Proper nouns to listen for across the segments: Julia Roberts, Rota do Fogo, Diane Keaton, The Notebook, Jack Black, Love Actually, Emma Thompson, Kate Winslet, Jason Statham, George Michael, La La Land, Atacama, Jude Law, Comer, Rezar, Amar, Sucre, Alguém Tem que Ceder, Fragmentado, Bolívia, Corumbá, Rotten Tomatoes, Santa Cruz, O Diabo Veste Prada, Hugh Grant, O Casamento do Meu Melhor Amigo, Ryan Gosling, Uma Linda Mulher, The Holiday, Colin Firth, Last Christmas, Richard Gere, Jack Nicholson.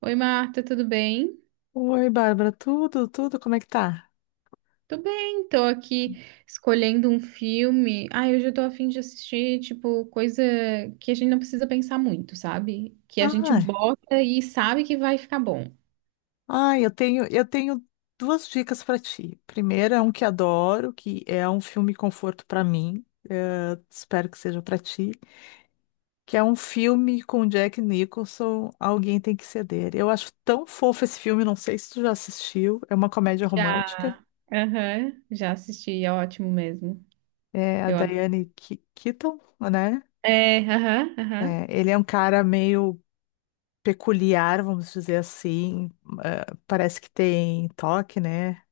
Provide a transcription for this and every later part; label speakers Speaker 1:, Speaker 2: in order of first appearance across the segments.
Speaker 1: Oi, Marta, tudo bem?
Speaker 2: Oi, Bárbara, tudo, tudo, como é que tá?
Speaker 1: Tô bem, tô aqui escolhendo um filme. Ai, hoje eu tô a fim de assistir, tipo, coisa que a gente não precisa pensar muito, sabe? Que a gente
Speaker 2: Ai,
Speaker 1: bota e sabe que vai ficar bom.
Speaker 2: ai, eu tenho duas dicas pra ti. Primeiro é um que adoro, que é um filme conforto pra mim, espero que seja pra ti, que é um filme com Jack Nicholson, Alguém Tem que Ceder. Eu acho tão fofo esse filme, não sei se tu já assistiu, é uma comédia
Speaker 1: Já.
Speaker 2: romântica,
Speaker 1: Aham, já assisti, é ótimo mesmo.
Speaker 2: é a
Speaker 1: Eu adoro.
Speaker 2: Keaton, né?
Speaker 1: É, aham,
Speaker 2: É,
Speaker 1: aham.
Speaker 2: ele é um cara meio peculiar, vamos dizer assim, parece que tem toque, né?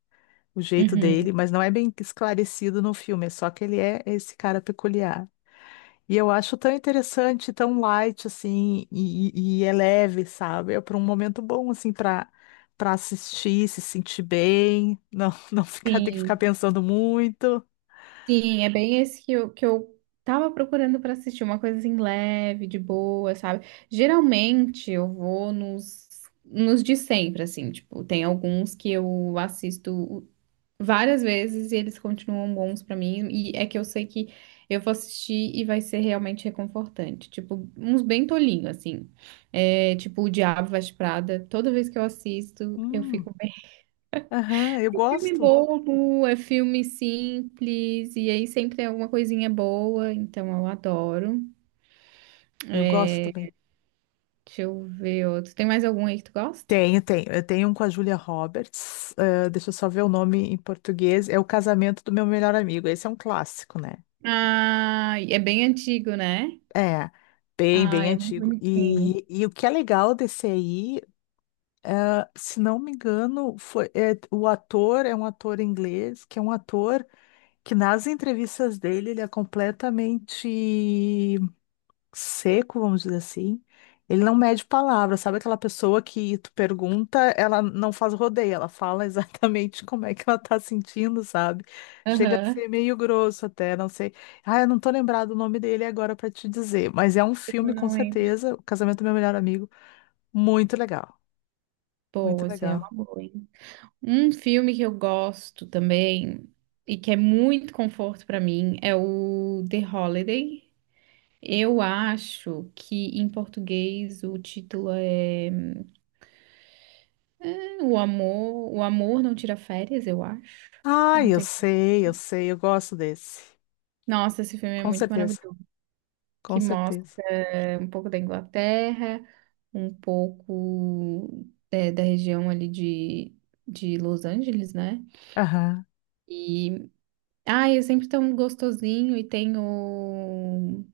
Speaker 2: O jeito dele,
Speaker 1: Uhum.
Speaker 2: mas não é bem esclarecido no filme, é só que ele é esse cara peculiar. E eu acho tão interessante, tão light, assim, e é leve, sabe? É para um momento bom, assim, para assistir, se sentir bem, não, não ficar, ter que ficar
Speaker 1: Sim.
Speaker 2: pensando muito.
Speaker 1: Sim, é bem esse que eu tava procurando pra assistir, uma coisa assim leve, de boa, sabe? Geralmente eu vou nos de sempre, assim, tipo, tem alguns que eu assisto várias vezes e eles continuam bons pra mim, e é que eu sei que eu vou assistir e vai ser realmente reconfortante, tipo, uns bem tolinho, assim, é, tipo, O Diabo Veste Prada, toda vez que eu assisto, eu fico
Speaker 2: Hum, aham,
Speaker 1: um filme bobo, é filme simples, e aí sempre tem alguma coisinha boa, então eu adoro.
Speaker 2: eu gosto também.
Speaker 1: Deixa eu ver outro. Tem mais algum aí que tu gosta?
Speaker 2: Tenho, tenho. Eu tenho um com a Julia Roberts. Deixa eu só ver o nome em português. É O Casamento do Meu Melhor Amigo. Esse é um clássico, né?
Speaker 1: Ah, é bem antigo, né?
Speaker 2: É, bem,
Speaker 1: Ah,
Speaker 2: bem
Speaker 1: é muito
Speaker 2: antigo.
Speaker 1: bonitinho.
Speaker 2: E o que é legal desse aí, ah, se não me engano, foi, é, o ator é um ator inglês, que é um ator que nas entrevistas dele ele é completamente seco, vamos dizer assim, ele não mede palavras, sabe aquela pessoa que tu pergunta, ela não faz rodeio, ela fala exatamente como é que ela tá sentindo, sabe? Chega a ser
Speaker 1: Aham.
Speaker 2: meio grosso até, não sei. Ah, eu não tô lembrado o nome dele agora pra te dizer, mas é um filme
Speaker 1: Eu
Speaker 2: com
Speaker 1: não lembro.
Speaker 2: certeza, O Casamento do Meu Melhor Amigo, muito legal, muito
Speaker 1: Boa, essa aí é uma
Speaker 2: legal.
Speaker 1: boa, hein? Um filme que eu gosto também, e que é muito conforto pra mim, é o The Holiday. Eu acho que em português o título é o amor, o amor não tira férias, eu acho.
Speaker 2: Ah,
Speaker 1: Não
Speaker 2: eu
Speaker 1: tem.
Speaker 2: sei, eu sei, eu gosto desse.
Speaker 1: Nossa, esse filme é
Speaker 2: Com
Speaker 1: muito
Speaker 2: certeza,
Speaker 1: maravilhoso, que
Speaker 2: com
Speaker 1: mostra
Speaker 2: certeza.
Speaker 1: um pouco da Inglaterra, um pouco é, da região ali de Los Angeles, né?
Speaker 2: Aham.
Speaker 1: E ai, é sempre tão gostosinho e tem o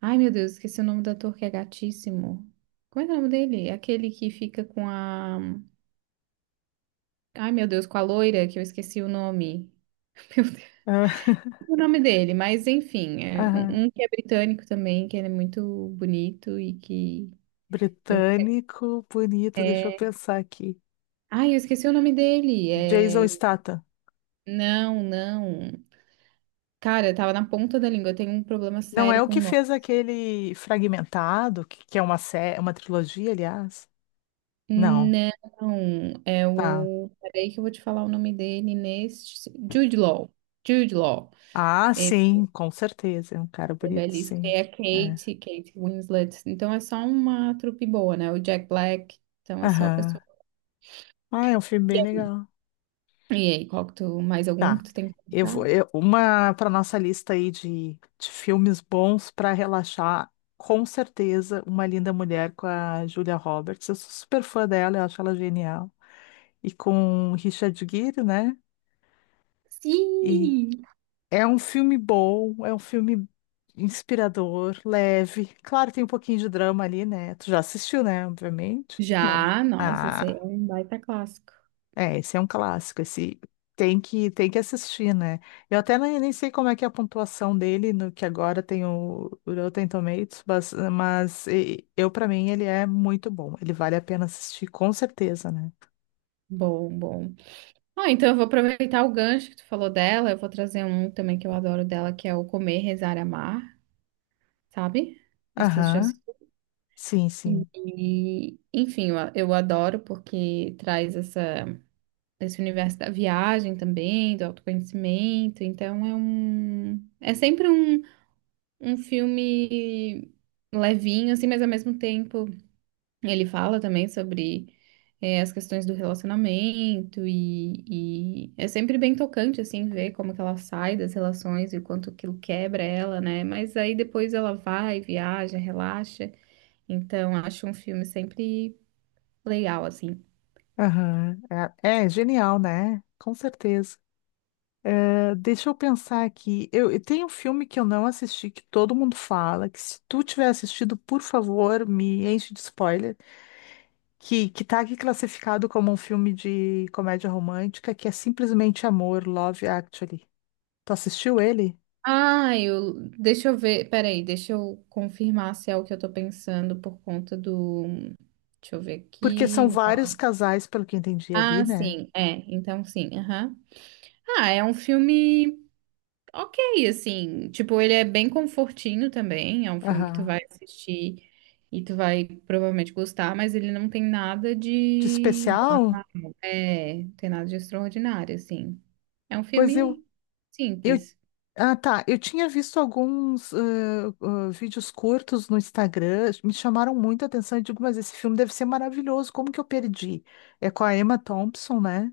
Speaker 1: ai, meu Deus, esqueci o nome do ator que é gatíssimo. Como é que é o nome dele? Aquele que fica com a ai, meu Deus, com a loira, que eu esqueci o nome,
Speaker 2: Ah,
Speaker 1: o nome dele, mas enfim, é
Speaker 2: aham.
Speaker 1: um que é britânico também, que ele é muito bonito e que eu
Speaker 2: Britânico, bonito, deixa eu
Speaker 1: é...
Speaker 2: pensar aqui.
Speaker 1: Ai, eu esqueci o nome dele.
Speaker 2: Jason
Speaker 1: É...
Speaker 2: Statham.
Speaker 1: Não, não. Cara, eu tava na ponta da língua. Eu tenho um problema
Speaker 2: Não é
Speaker 1: sério
Speaker 2: o
Speaker 1: com o
Speaker 2: que
Speaker 1: nome.
Speaker 2: fez aquele Fragmentado, que é uma uma trilogia, aliás? Não.
Speaker 1: Não, é
Speaker 2: Tá.
Speaker 1: o. Peraí que eu vou te falar o nome dele neste. Jude Law. Jude Law.
Speaker 2: Ah,
Speaker 1: Esse
Speaker 2: sim, com certeza. É um cara
Speaker 1: é
Speaker 2: bonito,
Speaker 1: belíssimo.
Speaker 2: sim.
Speaker 1: É a
Speaker 2: É.
Speaker 1: Kate, Kate Winslet. Então é só uma trupe boa, né? O Jack Black. Então é só a
Speaker 2: Aham.
Speaker 1: pessoa.
Speaker 2: Ah, é um filme bem legal.
Speaker 1: E aí, qual que tu, mais algum
Speaker 2: Tá.
Speaker 1: que tu tem que puxar?
Speaker 2: Uma para nossa lista aí de filmes bons para relaxar, com certeza, Uma Linda Mulher com a Julia Roberts. Eu sou super fã dela, eu acho ela genial. E com Richard Gere, né? E
Speaker 1: Sim!
Speaker 2: é um filme bom, é um filme inspirador, leve. Claro, tem um pouquinho de drama ali, né? Tu já assistiu, né? Obviamente. Não.
Speaker 1: Já, nossa, esse aí é
Speaker 2: Ah,
Speaker 1: um baita clássico.
Speaker 2: é, esse é um clássico, esse tem que assistir, né? Eu até nem, nem sei como é que é a pontuação dele no que agora tem o Rotten Tomatoes, mas eu para mim ele é muito bom, ele vale a pena assistir com certeza, né?
Speaker 1: Bom, bom. Ah, então eu vou aproveitar o gancho que tu falou dela, eu vou trazer um também que eu adoro dela, que é o Comer, Rezar, Amar, sabe? Não sei se já
Speaker 2: Aham.
Speaker 1: assistiu.
Speaker 2: Sim, sim.
Speaker 1: E, enfim, eu adoro porque traz essa, esse universo da viagem também, do autoconhecimento. Então é sempre um, um filme levinho, assim, mas ao mesmo tempo ele fala também sobre as questões do relacionamento e é sempre bem tocante, assim, ver como que ela sai das relações e o quanto aquilo quebra ela, né? Mas aí depois ela vai, viaja, relaxa. Então, acho um filme sempre legal, assim.
Speaker 2: Aham. É, é genial, né? Com certeza. Deixa eu pensar aqui. Eu tenho um filme que eu não assisti, que todo mundo fala, que se tu tiver assistido, por favor, me enche de spoiler, que tá aqui classificado como um filme de comédia romântica, que é simplesmente Amor, Love Actually. Tu assistiu ele?
Speaker 1: Ah, eu... Deixa eu ver... Peraí, deixa eu confirmar se é o que eu tô pensando por conta do... Deixa eu ver
Speaker 2: Porque são
Speaker 1: aqui...
Speaker 2: vários casais, pelo que eu entendi ali,
Speaker 1: Ah,
Speaker 2: né?
Speaker 1: sim, é. Então, sim, aham. Ah, é um filme... ok, assim. Tipo, ele é bem confortinho também. É um filme que tu
Speaker 2: Aham.
Speaker 1: vai assistir e tu vai provavelmente gostar, mas ele não tem nada
Speaker 2: De
Speaker 1: de.
Speaker 2: especial?
Speaker 1: É, não tem nada de extraordinário, assim. É um
Speaker 2: Pois eu.
Speaker 1: filme
Speaker 2: Eu
Speaker 1: simples.
Speaker 2: ah, tá. Eu tinha visto alguns vídeos curtos no Instagram, me chamaram muita atenção. Eu digo, mas esse filme deve ser maravilhoso, como que eu perdi? É com a Emma Thompson, né?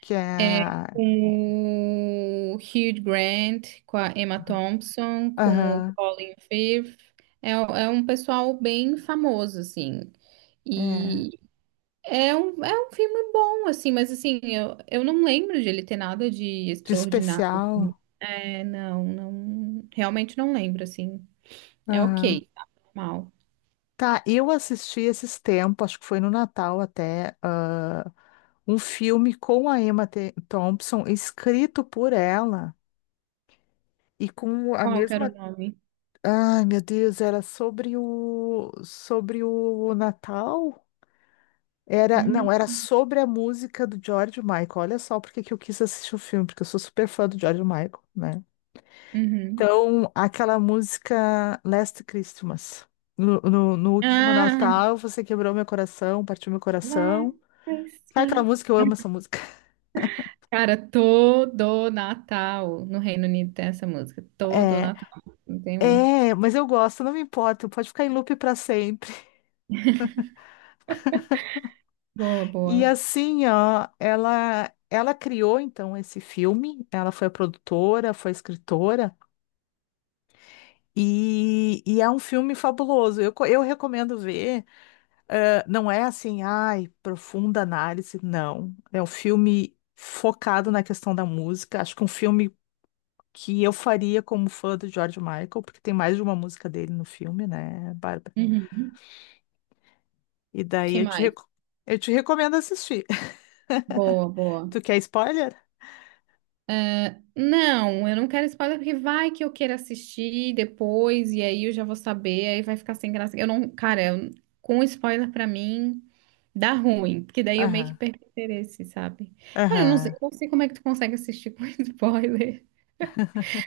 Speaker 2: Que é.
Speaker 1: É com o Hugh Grant, com a Emma Thompson, com o
Speaker 2: Aham,
Speaker 1: Colin Firth. É, é um pessoal bem famoso, assim.
Speaker 2: é.
Speaker 1: E é um filme bom, assim, mas assim, eu não lembro de ele ter nada de
Speaker 2: De
Speaker 1: extraordinário.
Speaker 2: especial.
Speaker 1: É, não, não, realmente não lembro, assim. É
Speaker 2: Aham.
Speaker 1: ok, tá normal.
Speaker 2: Tá, eu assisti esses tempos, acho que foi no Natal até, ah, um filme com a Thompson, escrito por ela e com a
Speaker 1: Qual que era o
Speaker 2: mesma.
Speaker 1: nome?
Speaker 2: Ai, meu Deus, era sobre o Natal? Era, não,
Speaker 1: Hum,
Speaker 2: era sobre a música do George Michael. Olha só porque que eu quis assistir o filme, porque eu sou super fã do George Michael, né?
Speaker 1: uhum.
Speaker 2: Então, aquela música Last Christmas. No último
Speaker 1: Ah,
Speaker 2: Natal, você quebrou meu coração, partiu meu
Speaker 1: Last
Speaker 2: coração. Sabe aquela
Speaker 1: Christmas.
Speaker 2: música? Eu amo essa música.
Speaker 1: Cara, todo Natal no Reino Unido tem essa música. Todo
Speaker 2: É,
Speaker 1: Natal. Não tem um.
Speaker 2: é, mas eu gosto, não me importa, pode ficar em loop pra sempre.
Speaker 1: Boa,
Speaker 2: E
Speaker 1: boa.
Speaker 2: assim, ó, ela criou então esse filme, ela foi a produtora, foi a escritora, e é um filme fabuloso. Eu recomendo ver. Não é assim, ai, profunda análise, não. É um filme focado na questão da música. Acho que um filme que eu faria como fã do George Michael, porque tem mais de uma música dele no filme, né, Bárbara?
Speaker 1: Uhum.
Speaker 2: E daí
Speaker 1: Que mais?
Speaker 2: eu te recomendo assistir.
Speaker 1: Boa, boa.
Speaker 2: Tu quer spoiler?
Speaker 1: Não, eu não quero spoiler porque vai que eu queira assistir depois e aí eu já vou saber, aí vai ficar sem graça. Eu não, cara, eu- com spoiler pra mim dá ruim, porque daí eu meio que
Speaker 2: Aham,
Speaker 1: perco o interesse, sabe? Cara, eu não sei,
Speaker 2: aham.
Speaker 1: eu não sei como é que tu consegue assistir com spoiler.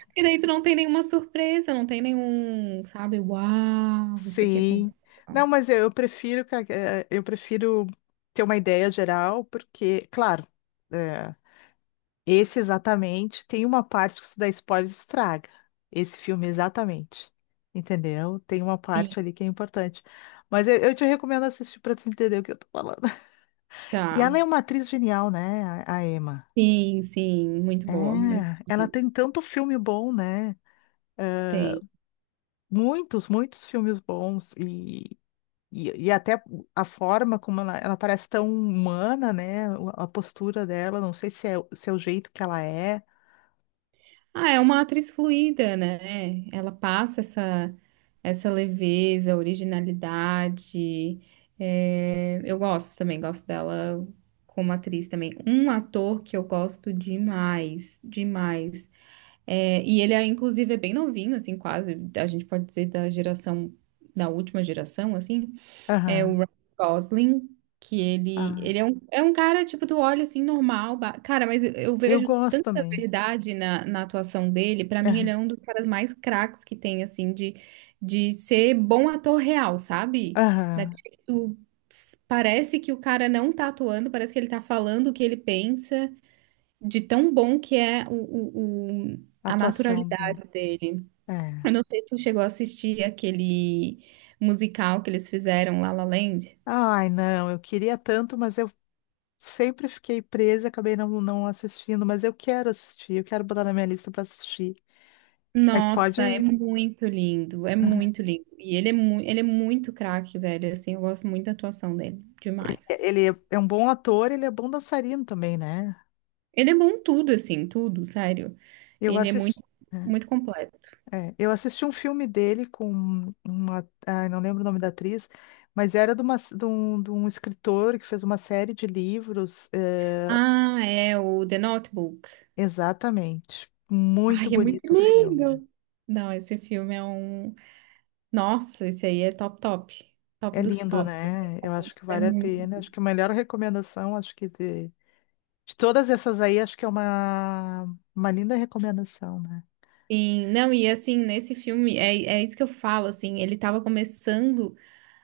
Speaker 1: Porque daí tu não tem nenhuma surpresa, não tem nenhum, sabe? Uau, isso aqui
Speaker 2: Sim.
Speaker 1: aconteceu.
Speaker 2: Não, mas eu prefiro, eu prefiro ter uma ideia geral, porque, claro, eh, esse exatamente tem uma parte que se dá spoiler estraga. Esse filme exatamente. Entendeu? Tem uma
Speaker 1: Sim,
Speaker 2: parte ali que é importante. Mas eu te recomendo assistir para tu entender o que eu tô falando. E
Speaker 1: tá.
Speaker 2: ela é uma atriz genial, né, a Emma?
Speaker 1: Sim, sim, muito
Speaker 2: É,
Speaker 1: boa, muito
Speaker 2: ela
Speaker 1: boa.
Speaker 2: tem tanto filme bom, né?
Speaker 1: Tem.
Speaker 2: Muitos, muitos filmes bons. E até a forma como ela parece tão humana, né? A postura dela, não sei se é, se é o jeito que ela é.
Speaker 1: Ah, é uma atriz fluida, né? Ela passa essa, essa leveza, originalidade. É, eu gosto também, gosto dela como atriz também. Um ator que eu gosto demais, demais. É, e ele, é, inclusive, é bem novinho, assim, quase, a gente pode dizer da geração, da última geração, assim. É o
Speaker 2: Aham.
Speaker 1: Ryan Gosling, que ele,
Speaker 2: Ah,
Speaker 1: ele é um cara, tipo, tu olha assim, normal. Ba- Cara, mas eu
Speaker 2: eu
Speaker 1: vejo
Speaker 2: gosto
Speaker 1: tanta
Speaker 2: também.
Speaker 1: verdade na, na atuação dele. Pra mim, ele
Speaker 2: Aham.
Speaker 1: é um dos caras mais craques que tem, assim, de ser bom ator real, sabe?
Speaker 2: Aham.
Speaker 1: Daquele que tu, ps- parece que o cara não tá atuando, parece que ele tá falando o que ele pensa, de tão bom que é o-
Speaker 2: A
Speaker 1: a
Speaker 2: atuação dele.
Speaker 1: naturalidade dele. Eu
Speaker 2: É.
Speaker 1: não sei se tu chegou a assistir aquele musical que eles fizeram, La La Land.
Speaker 2: Ai, não, eu queria tanto, mas eu sempre fiquei presa, acabei não assistindo, mas eu quero assistir, eu quero botar na minha lista para assistir. Mas
Speaker 1: Nossa, é
Speaker 2: pode.
Speaker 1: muito lindo, é muito lindo. E ele é, mu ele é muito craque, velho. Assim, eu gosto muito da atuação dele, demais.
Speaker 2: Ele é É um bom ator, ele é bom dançarino também, né?
Speaker 1: Ele é bom em tudo, assim, tudo, sério.
Speaker 2: Eu
Speaker 1: Ele é
Speaker 2: assisti.
Speaker 1: muito,
Speaker 2: Né?
Speaker 1: muito completo.
Speaker 2: É, eu assisti um filme dele com uma, ai, não lembro o nome da atriz, mas era de um escritor que fez uma série de livros, eh,
Speaker 1: Ah, é o The Notebook.
Speaker 2: exatamente. Muito
Speaker 1: Ai, é muito
Speaker 2: bonito o filme.
Speaker 1: lindo. Não, esse filme é um. Nossa, esse aí é top, top. Top
Speaker 2: É
Speaker 1: dos
Speaker 2: lindo,
Speaker 1: tops.
Speaker 2: né? Eu acho
Speaker 1: Assim,
Speaker 2: que
Speaker 1: é
Speaker 2: vale a
Speaker 1: muito.
Speaker 2: pena. Acho que a melhor recomendação, acho que de todas essas aí, acho que é uma linda recomendação, né?
Speaker 1: Sim, não, e assim, nesse filme, é, é isso que eu falo, assim, ele tava começando,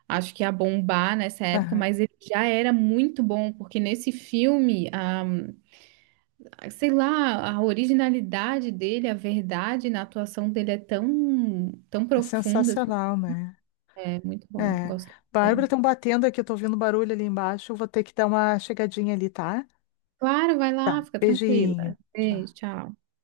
Speaker 1: acho que a bombar nessa época,
Speaker 2: Aham.
Speaker 1: mas ele já era muito bom, porque nesse filme, a, sei lá, a originalidade dele, a verdade na atuação dele é tão, tão
Speaker 2: É
Speaker 1: profunda, assim,
Speaker 2: sensacional, né?
Speaker 1: é muito bom,
Speaker 2: É.
Speaker 1: gosto
Speaker 2: Bárbara,
Speaker 1: dele.
Speaker 2: estão batendo aqui, eu tô ouvindo barulho ali embaixo. Eu vou ter que dar uma chegadinha ali, tá?
Speaker 1: Claro, vai lá, fica
Speaker 2: Beijinho.
Speaker 1: tranquila.
Speaker 2: Tchau.
Speaker 1: Beijo, tchau.